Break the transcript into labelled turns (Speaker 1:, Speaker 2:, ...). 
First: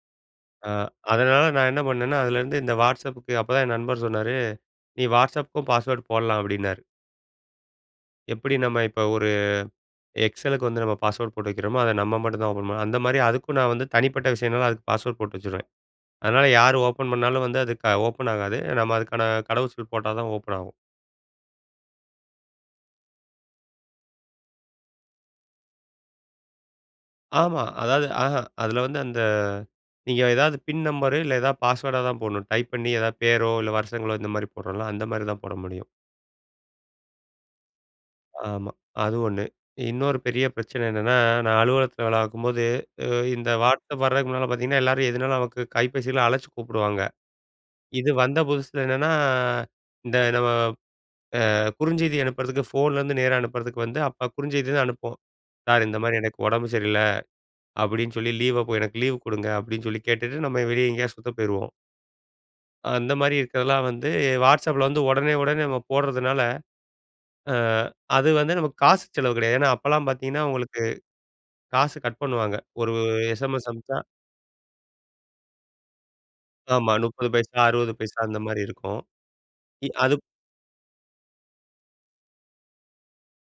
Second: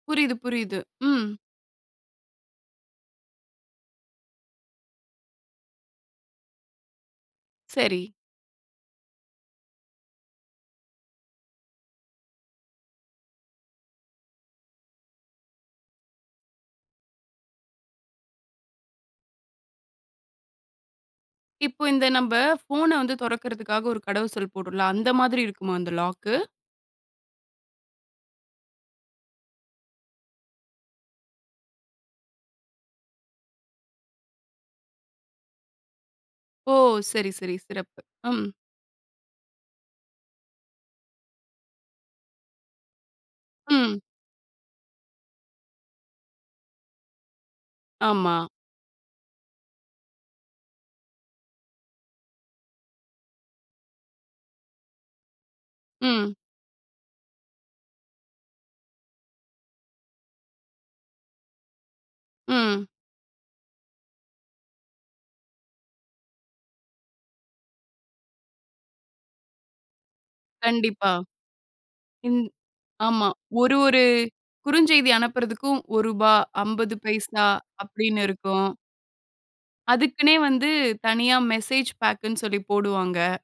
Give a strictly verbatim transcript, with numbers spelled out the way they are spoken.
Speaker 1: புரியுது,
Speaker 2: அ,
Speaker 1: புரியுது. ம்.
Speaker 2: அதனால நான் என்ன பண்ணேன்னா, அதுலேருந்து இந்த வாட்ஸ்அப் புக்கு. அப்போதான் என் நண்பர் சொன்னாரு, "நீ வாட்ஸ்அப்புக்கும் பாஸ்வேர்ட் போடலாம்" அப்டின்னாரு.
Speaker 1: சரி.
Speaker 2: எப்படி நம்ம இப்ப ஒரு எக்ஸல் லுக்கு வந்து நம்ம பாஸ்வேர்ட் போட்டு வெக்கிறமோ. அத நம்ம மட்டும் தான் ஓப்பன் பண்ண முடியும். அந்த மாதிரி அதுக்கும் நான் வந்து தனிப்பட்ட விஷயம்னால, அதுக்கு பாஸ்வேர்ட் போட்டு வச்சுருவேன். அதனால யார் ஓப்பன் பண்ணாலும் வந்து அது க ஓப்பன் ஆகாது. நம்ம அதுக்கான கடவு சொல் போட்டா தான் ஓப்பன் ஆகும்.
Speaker 1: இப்ப இந்த நம்ப, போன வந்து தொறக்கிறதுக்காக ஒரு கடவு சொல் போட்றோம்ல, அந்த மாதிரி இருக்குமா அந்த லாக் கு.
Speaker 2: ஆமா. அதாவது அஹ அதுல வந்து அந்த, நீங்க ஏதாவது பின் நம்பரு இல்ல ஏதாவது பாஸ்வேர்டா தான் போடணும். டைப் பண்ணி எதாவது பேரோ இல்ல வருஷங்களோ இந்த மாரி போடுறோம்ல, அந்த மாதிரி தான் போட முடியும்.
Speaker 1: ஓ! சரி, சரி, சிறப்பு. ம்.
Speaker 2: ஆமா. அது ஒண்ணு. இன்னொரு பெரிய பிரச்சனை என்னன்னா, நான் அலுவலகத்ல வேலை பார்க்கும்போது, இ இந்த வாட்ஸ்அப்
Speaker 1: ம்.
Speaker 2: வர்றதுக்கு முன்னால பார்த்தீங்கன்னா, எல்லாரும் எதுனாலும் நமக்கு கைப்பேசில அழைச்சு கூப்பிடுவாங்க. இது
Speaker 1: ஆமா.
Speaker 2: வந்த புதுசில என்னன்னா, இந்த நம்ம. அ குறுஞ்செய்தி அனுப்புறதுக்கு, ஃபோன்லருந்து நேரா அனுப்புறதுக்கு வந்து, அப்போ குறுஞ்செய்தி தான் அனுப்புவோம் "சார்" இந்த மாதிரி
Speaker 1: ம்.
Speaker 2: "எனக்கு ஒடம்பு சரியில்ல"அப்டின்னு சொல்லி லீவ "எனக்கு லீவு குடுங்க" அப்டின்னு சொல்லி கேட்டுட்டு நம்ம வெளிய எங்கேயாவது சுத்த போயிருவோம்.
Speaker 1: ம்.
Speaker 2: அந்த மாரி இருக்கிறதுலாம் வந்து வாட்ஸ்அப்ல வந்து, ஒடனே, ஒடனே நம்ம போட்றதுனால. அ அது வந்து நமக்கு காசு செலவு கெடையாது. ஏன்னா அப்பல்லாம் பார்த்தீங்கன்னா, உங்களுக்கு
Speaker 1: கண்டிப்பா.
Speaker 2: காசு கட்
Speaker 1: இன்
Speaker 2: பண்ணுவாங்க. ஒரு
Speaker 1: ஆமா.
Speaker 2: எஸ்எம்எஸ்
Speaker 1: ஒரு
Speaker 2: அனுப்ச்சா.
Speaker 1: ஒரு. குறுஞ்செய்தி அனுப்புறதுக்கும் ஒரு ரூபாய்,
Speaker 2: ஆமா
Speaker 1: அம்பது
Speaker 2: முப்பது
Speaker 1: பைசா
Speaker 2: பைசா, அறுபது பைசா
Speaker 1: அப்டின்னு
Speaker 2: அந்த மாரி
Speaker 1: இருக்கும்!
Speaker 2: இருக்கும். இ-அது
Speaker 1: அதுக்குன்னே வந்து தனியா மெசேஜ் பேக் ன்னு சொல்லி போடுவாங்க!